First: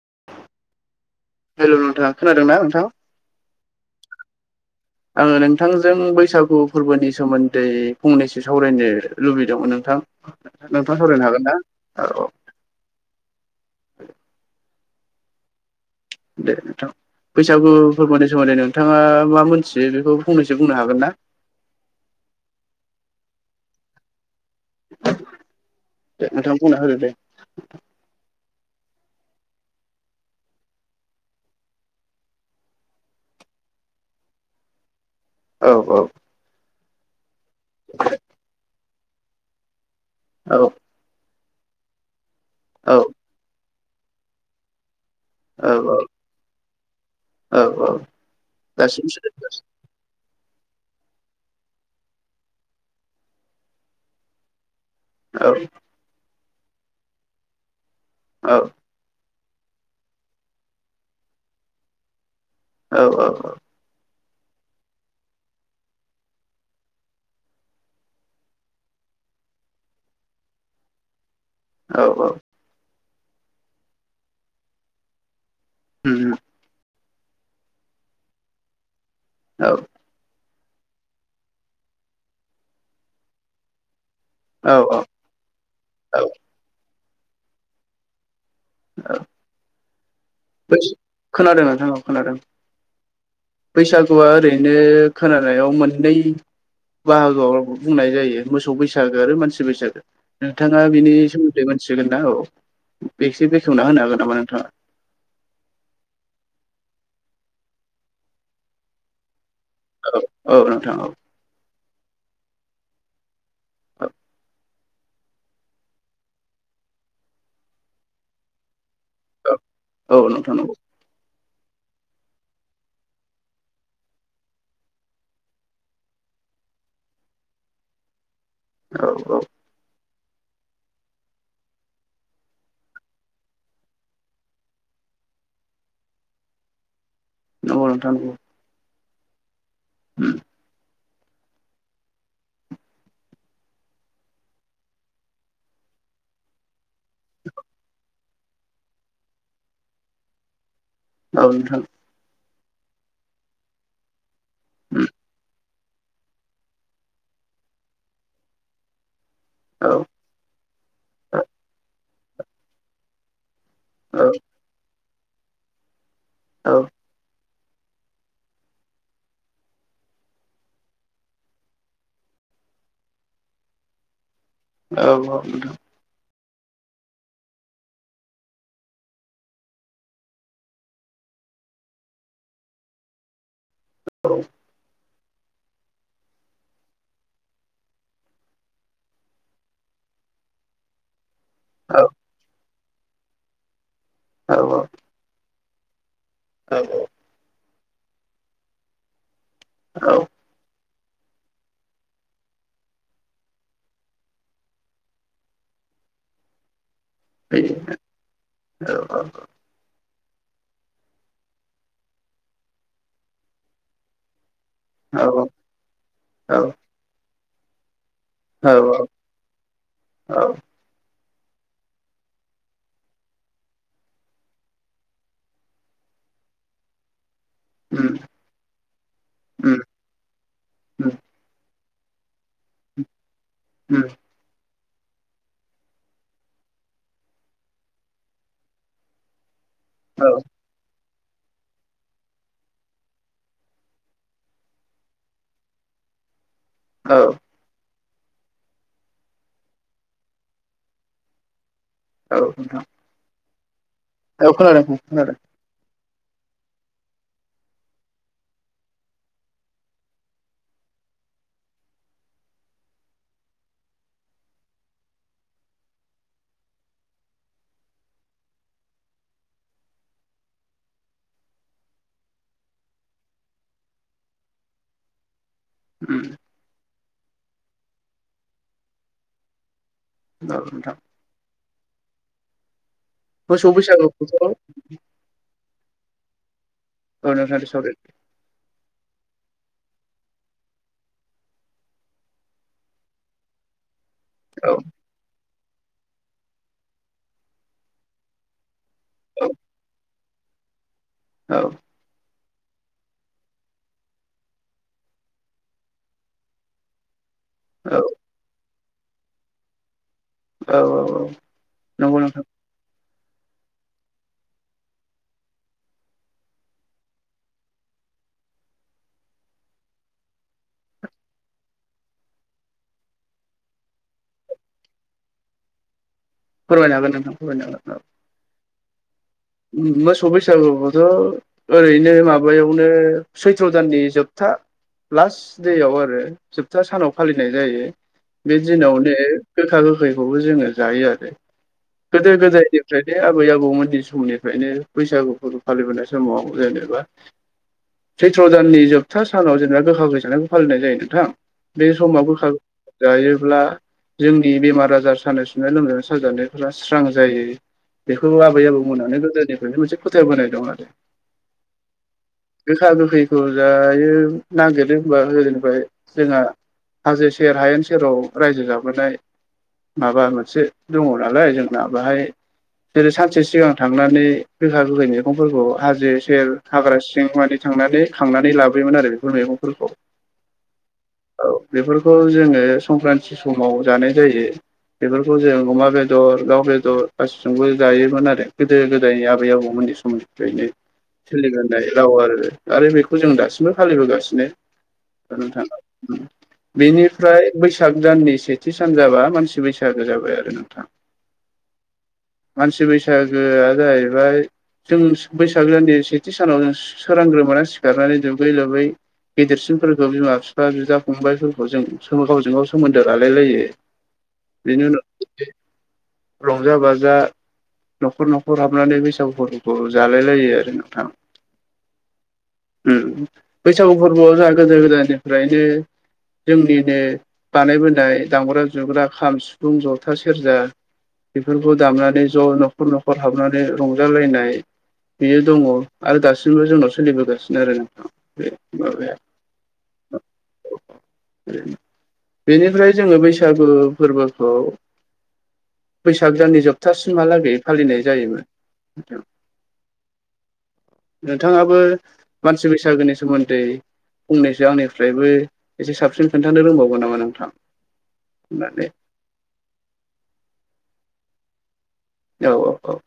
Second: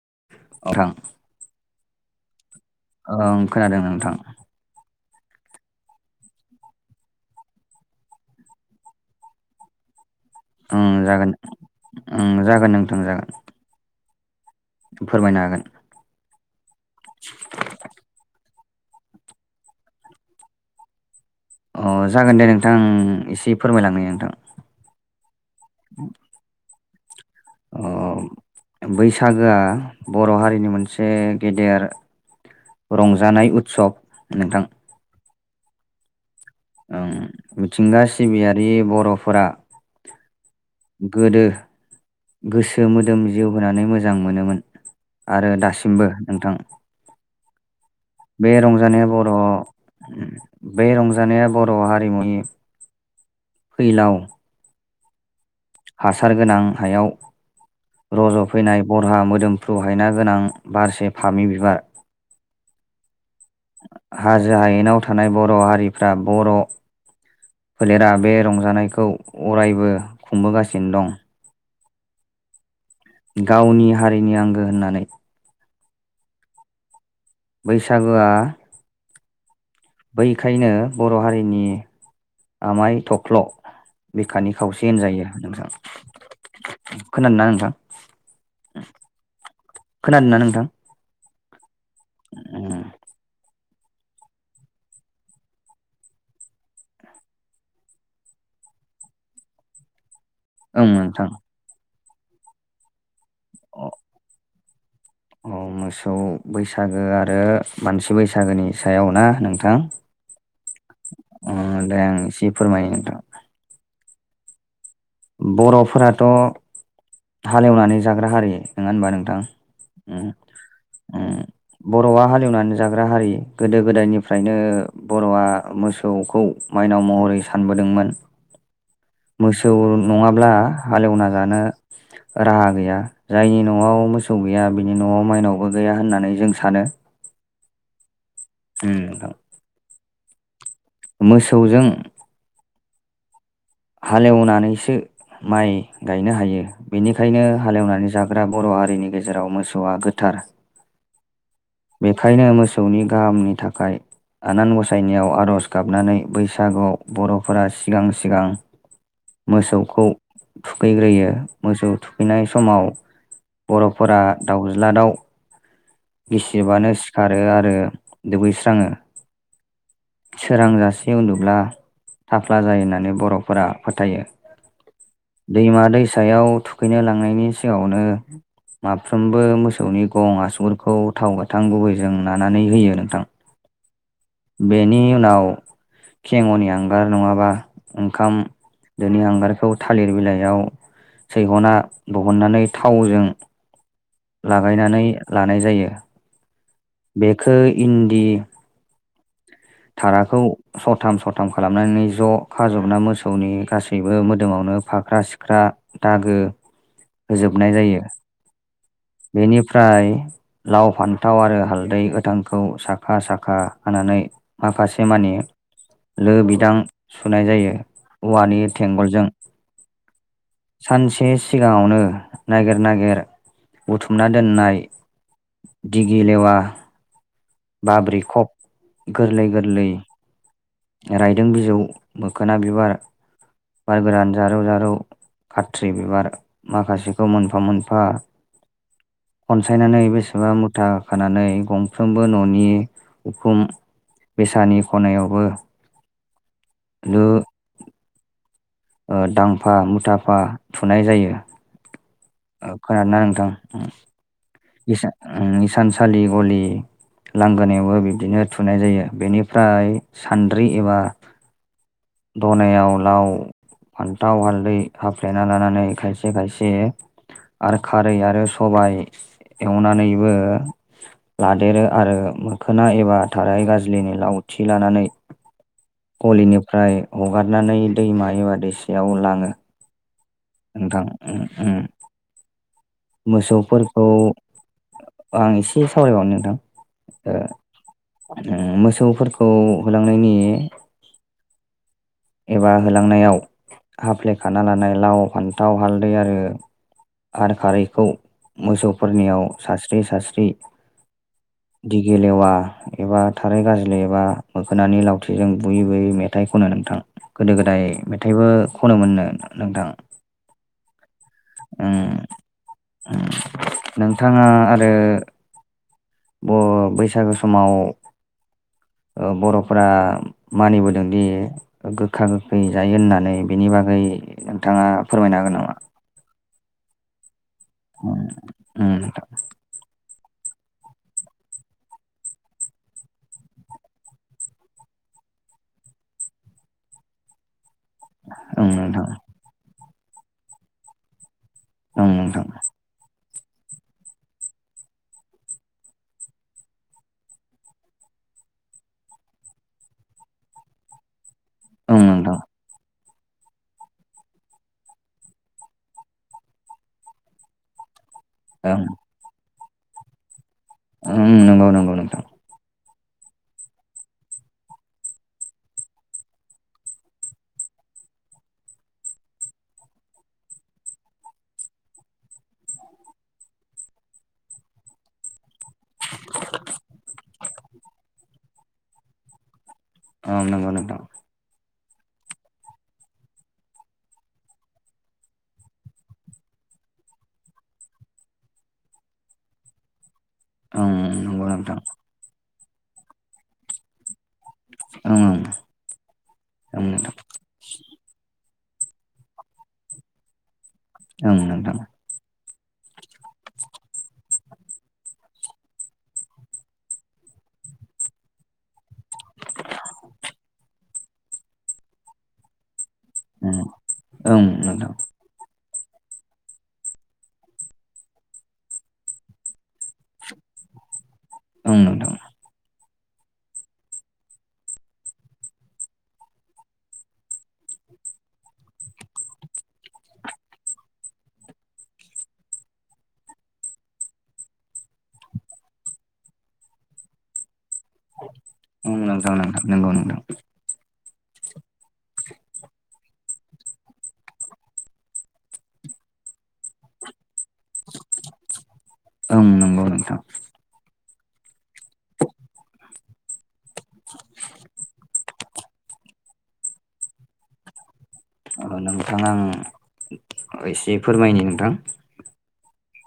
[unintelligible] हेल' नोंथा खोनादों नोंथां? ओं खोनादों नोंथां। आङो नोंथांजों बैसागु फोरबोनि सोमोन्दै फंनैसो सावरायनो लुबैदोंमोन नोंथां। ओं नोंथाङा सावरायनो जागोन हागोन ना? औ-औ। ओं जागोन नोंथां जागोन फोरमायनो हागोन। दे नोंथां बैसागु फोरमायदो सोमोन्दै नों नोंथाङा मा मोनथियो बेखौ फंनैसो बुंनो हागोन ना? अ जागोन दे नोंथां एसे फोरमायलांनो नोंथां। [unintelligible] दे नोंथां बुंना होदो दे। अ बैसागोआ बर' हारिनि मोनसे गेदेर रंजानाय उत्सब नोंथां। औ-औ। ओं मिथिंगा सिबियारि बर'फोरा औ गोदो गोसो मोदोम जिउ होनानै मोजां मोनोमोन। आरो औ दासिमबो नोंथां औ औ बे रंजानाया बर' गासिबो अम बे रंजानाया बर' हारिमुनि फैलाव औ। हासार गोनां हायाव औ रज'फैनाय बरहा मोदोम प्रुहायना गोनां बारसे फामि बिबार। औ-औ-औ हाजो हायेनाव थानाय बर' हारिफ्रा बर' फोलेरा बे रंजानायखौ अरायबो खुंबोगासिनो दं। औ-औ गावनि हारिनि आंगो होननानै अम-अम। बैसागुआ औ। बेखायनो बर' हारिनि आमाय थफ्ल'। बिखानि औ खावसे होन जायो नोंथां औ [unintelligible] खोनादों ना नोंथां? औ। खोनादोंना नोंथां खोनादों नोंथां औ खोनादों बैसागुआ ओरैनो खोनानायाव मोननै बाहागोआवो बुंनाय जायो मोसौ बैसागो आरो मानसि बैसागो नोंथाङा ओं बेनि नोंथां सोमोन्दै मोनथिगोन ना औ बेसे बेखेवना होनो हागोन नामा नोंथाङा औ मोसौ बैसागो आरो मानसि बैसागोनि सायाव ना नोंथां औ औ नोंथां औ नै आं एसे फोरमायनि नोंथां बर'फोराथ' हालेवनानै जाग्रा हारि नङा होनबा औ नंगौ नोंथां बर'आ हालेवनानै जाग्रा हारि गोदो गोदायनिफ्रायनो बर'आ मोसौखौ माइनाव महरै सानबोदोंमोन औ औ मोसौ नङाब्ला हालेवना जानो राहा गैया जायनि न'आव मोसौ गैया बिनि न'आव माइनावबो गैया होननानै जों सानो नंगौ नोंथां [inaudible] [inaudible] मोसौजों हालेवनानैसो माइ गायनो हायो बेनिखायनो हालेवनानै जागोन हाग्रा बर' हारिनि गेजेराव मोसौआ गोथार औ नोंथां बेखायनो मोसौनि गाहामनि थाखाय आनान गसायनायाव आर'ज गाबनानै बैसागुआव बर'फोरा सिगां सिगां औ मोसौखौ थुखैग्रोयो मोसौ थुखैनाय समाव बर'फोरा औ दाउज्ला दाउ गिसिबानो औ सिखारो आरो दुगैस्राङो सोरां जाासे उन्दुब्ला थाफ्ला जायो होननानै बर'फोरा फोथायो औ औ नोंथां दैमा दैसायाव थुखैनो लांनायनि सिगाङावनो माफ्रोमबो मोसौनि गं आसुगुरखौ गोथाव गोथां गुबैजों नानानै होयो नोंथां औ बेनि उनाव खेंग'नि आांगार नङाबा ओंखाम दिनै हांगारखौ थालिर बिलाइयाव सैहना दिहननानै थावजों औ औ लागायनानै लानाय जायो बेखौ इन्दि औ थाराखौ सथाम सथाम खालामनानै ज' खाजबना मोसौनि गासैबो मोदोमावनो फाख्रा सिख्रा दागो [inaudible] होजोबनाय फैयो जायो। औ बेनिफ्राय लाव फान्थाव आरो हालदै गोथांखौ साखा साखा होनानानै माखासे मानि लो औ बिदां सुनाय जायो औवानि औ टेंगलजों औ सानसे सिगाङावनो नागिर नागिर बुथुमना दोननाय दिगि लेवा उम बाब्रै खब गोरलै उम गोरलै उम रायदों बिजौ मोखोना बिबार बार उम गोरान जारौ जारौ खाथ्रि बिबार माखासेखौ मोनफा मोनफा अनसायनानै औ बेसेबा मुथा खानानै गंफ्रोमबो न'नि उखुम बेसानि खनायावबो औ [inaudible] ओ दांफा मुथाफा थुनाय जायो। औ ओ नोंथां खोनांदों ना नोंथां? उम। औ खोनादों इस खोनादों उम इसानसालि गलि लांगोनायावबो बिब्दिनो थुनाय जायो। बेनिफ्राय सान्द्रि एबा दनायाव लाव फान्थाव हालदै हाफ्लेना लानानै खायसे खायसे आरो खारै आरो सबाय एवनानैबो लादेरो आरो मोखोना एबा थाराय गाज्लिनि लावथि लानानै उम गलिनिफ्राय हगारनानै दैमा एबा दैैसायाव लाङो। औ नोंथां नोंथां उम उम। मोसौ मोसौफोरखौ बैसागुखौथ' आं एसे सावरायबावनो। औ ओ नोंथां सरि उम मोसौफोर खौ होलांनायनि एबा होलांनायाव हाफ्लेखाना औ लानाय लाव फान्थाव हालदै आरो हार खारै खौ मोसौफोरनियाव औ सास्रि सास्रि औ दिगेलेवा एबा थारै गाज्लि एबा मोखोनानि लावथिजों बुयै बुयै मेथाइ खनो नोंथां। गोदो गोदाय औ मेथाइबो खनो मोननो नोंथां। औ औ औ उम नंगौ नोंथां। नोंथाङा आरो ब' बैसागो समाव ओ बर'फोरा मानि बोदोंदि गोखा गोखै जायो होननानै बिनि बागै नोंथाङा फोरमायनो हागोन नामा? फोरमायनो हागोन नोथां। उम। मोसौ बैसागुखौथ' ओरैनो माबायावनो सैत्र दाननि जोबथा लास्ट डेआव आरो जोबथा सानाव फालिनाय जायो। बे उम नोंथां दिनावनो गोखा गोखैखौबो जोङो जायो आरो। ओं गोदो नोंथां गोदायनिफ्रायनो आबै आबौमोन दिन समनि फ्रायनो बैसागु फोरबो फालिबोनाय समाव जेनोबा सैत्र दाननि जोबथा सानाव जेनेबा गोखा फैसानायखौ फालिनाय जायो नोंथां। बे ओं समाव नोंथां गोखा [unintelligible] जायोब्ला जोंनि बेमार आजार सानाय सुनाय लोमजानाय साजानायफोरा स्रां जायो बेखौबो आबै आबौ ओं मोनानो गोदोनिफ्रायनो मोनसे फोथाय बोनाय ओं नंगौ नंगौ नोंथां। गोखा गोखैखौ जायो नागिरो होनबा गोदोनिफ्राय जोंहा हाजो सेर, हायेन सेराव रायजो जाबोनाय माबा मोनसे दङ' नालाय जोंना बाहाय जेरै सानसे सिगां थांना नै गोखा गोखै मैगंफोरखौ हाजो सेर हाग्रा सिं माने थांनानै खांनानै लाबोयोमोन आरो बेफोर मैगंफोरखौ। उम नंगौ नोंथां। औ बेफोरखौ जोङो संक्रान्ति समाव जानाय जायो। बेफोरखौ जों अमा बेदर, दाउ बेदर गासिजोंबो जायोमोन आरो गो दो गोदाय आबै आबौमोनि समनिफ्रायनो ओं नंगौ नोंथां सोलिबोनाय राव आरो। आरो बेखौ जों दासिमबो फालिबोगासिनो। ओं ओं नोंथां बेनिफ्राय बैसाग दाननि से थि सान जाबा मानसि बैसागो जाबाय आरो नोंथां। उम नोंथां। मानसि बैसागोआ जायैबाय जों बैसाग दाननि सेथि सानाव जों सोरांग्रोमोना सिखारनानै दुगै लोबै गेदेरसिनफोरखौ बिमा बिफा बिदा फंबायफोरखौ जों गावजों गाव सोमोन्दो ओं लालायलायो ओं नोंथां बेनि उनाव रंजा - बाजा न'खर न'खर हाबनानै बैसागुफोरखौ जालाय लायो आरो नोंथां। ओं नोंथां। उम बैसागु फोरबोआव जोंहा गोदो गोदायनिफ्रायनो जोंनिनो बानायबोनाय दामग्रा जुग्रा खाम, सिफुं, जथा, सेरजा बेफोरखौ दामनानै ज' न'खर न'खर हाबनानै रंजालायनाय बियो दङ आरो दासिमबो जोंनाव सोलिबोगासिनो आरो। नोंथां बे माबाया [unintelligible] बेनिफ्राय जोङो बैसागु फोरबोखौ बैसाग जाननि जोबथासिमहालागै फालिनाय जायोमोन। ओं नंगौ नोंथां नोंथाङाबो मानसि बैसागोनि सोमोन्दै फंनैसो आंनिफ्रायबो एसे साबसिन खोन्थानो रोंबावगोन नामा नोंथां। होननानै नोंथां आं एसे फोरमायनि नोंथां। औ औ औ।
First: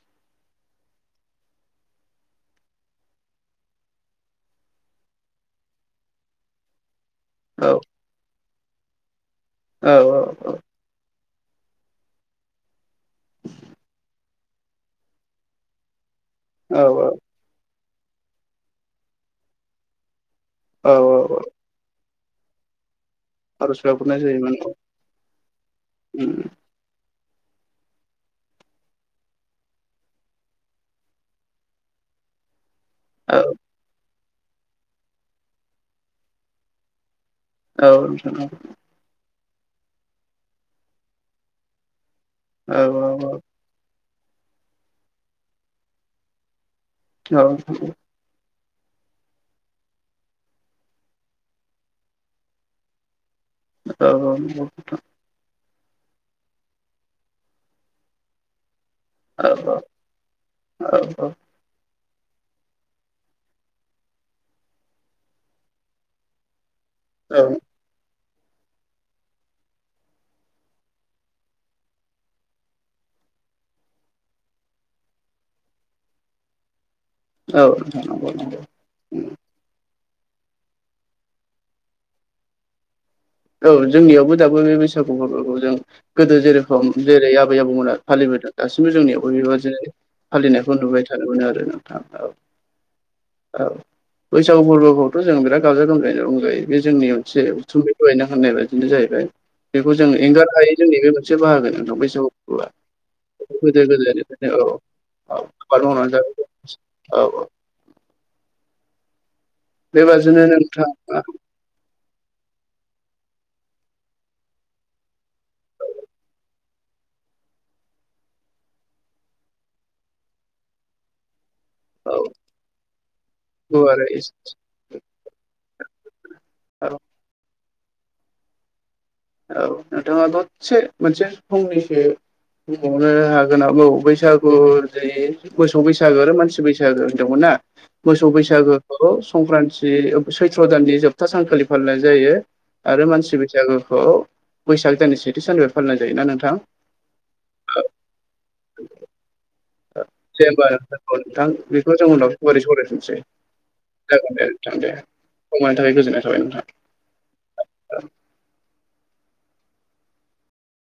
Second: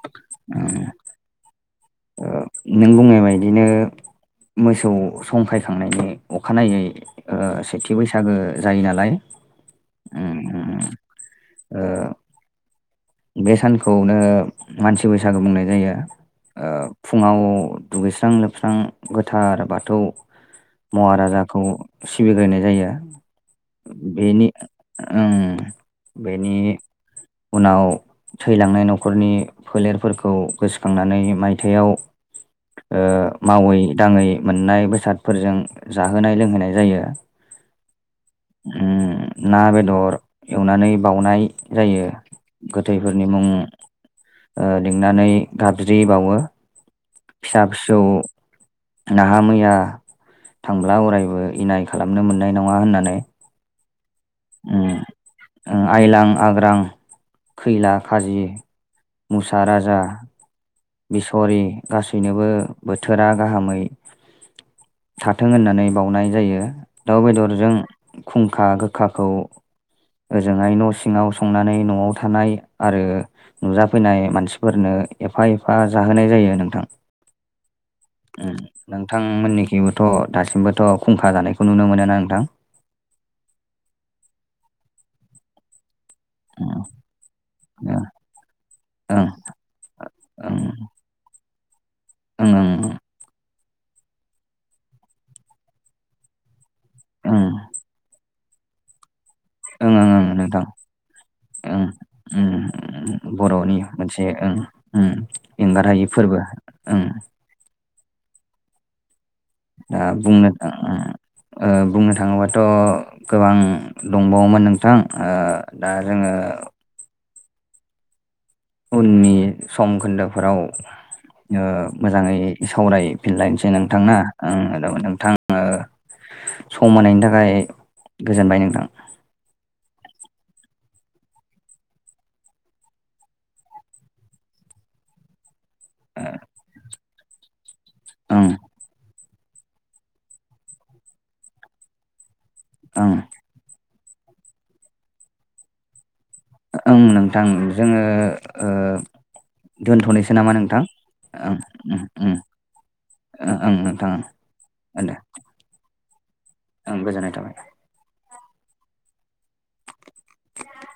औ। नों बुंनाय बादिनो मोसौ संखायखांनायनि अखानायै ओ औ सेथि बैसागो जायो नालाय औ औ उम औ। उम ओ। बे सानखौनो मानसि बैसागो बुंनाय जायो ओ औ फुङाव दुगैस्रां लोबस्रां गोथार बाथौ औ औ महाराजाखौ सिबिग्रायनाय जायो। आर'ज गाबहरनाय बेनि जायोमोन ओम बेनि उनाव थैलांनाय न'खरनि फोलेरफोरखौ गोसोखांनानै मायथायाइयाव औ मावै दाङै मोननाय बेसादफोरजों जाहोनाय लोंहोनाय जायो। उम औ। ना बेदर एवनानै बाउनाय जायो औ औ गोथैफोरनि मुं ओ लेंनानै गाबज्रि बावो औ औ फिसा - फिस नाहा मैया थांब्ला अरायबो इनाय खालामनो मोननाय नङा होननानै औ - औ उम नोंथां। आइलां आग्रां खैला खाजि मुसा राजा औ औ बिसरि गासैनोबो बोथोरा गाहामै थाथों होननानै बावनाय जायो दाउ औ बेदरजों खुंखा गोखाखौ ओजोंहाय न' सिङाव संनानै न'आव थानाय आरो नुजाफैनाय मानसिफोरनो एफा एफा जाहोनाय जायो नोंथां। औ नोंथां नंगौ नंगौ नोंथांमोननिखिबो थ' दासिमबोथ' खुंखा जानायखौ नुनो मोनो नोंथां। औ जोंनियावबो दाबो बे बैसागु फोरबोखौ जों गोदो उम जेरखम जेरै आबै आबौमोना ओं फालिबोदों दासिमबो जोंनि ओं बेबादिनो फालिनायखौ नुबाय थादों मोनो आरो। नोंथां औ उम - उम। औ बैसागु फोरबोखौथ' जों बिराद गाजा गोमजायैनो रंजायो बे जोंनि ओं मोनसे ओं उथुमै दहायनो होननाय बायदिनो जाहैबाय। बेखौ जों ओं ओं एंगारनो नोंथां हायो जोंनि बे मोनसे बाहागो ओं नोंथां बैसागु फोरबोआ उम बर'नि गोदो मोनसे ओं गोदायनिफ्रायनो औ उम औ आबाद एंगारहायि मावनानै फोरबो जाबोदों ओं औ औ। दा बेबादिनो बुंनो थां नोंथाङा ओ बुंनो थाङोबाथ' गोबां दंबावोमोन नोंथां ओ दा जोङो उननि सम खोन्दोफोराव ओ औ मोजाङै सावरायफिनलायनोसै नोंथांना गुवारै ओ नोंथां ओ सम मोनायनि थाखाय गोजोनबाय नोंथां। औ नोथाङा दसे मोनसे फंनैसो बुंबावनो हागोन बौ बैसागु जे मोसौ बैसागो आरो मानसि बैसागो होनदोंमोन ना मोसौ ओं बैसागोखौ संक्रान्ति सैथ्र' दाननि जोबथा सानखालि फालिनाय जायो आरो ओं मानसि बैसागु खौ बैसाग दाननि सेथि साननिफ्राय फालि जायो दा नोंथां। ओं नोंथां जोङो ओ दोनथ'नोसै दे नामा होमबा नोंथां दोनथ' नोंथां ओं बेखौ ओं जों उनाव गुवारै सावरायफिनसै। ओं ओं नोंथां जागोन दे नोंथां दे। सम होनायनि थाखाय गोजोननाय थाबाय नोंथां ओं गोजोननाय थाबाय।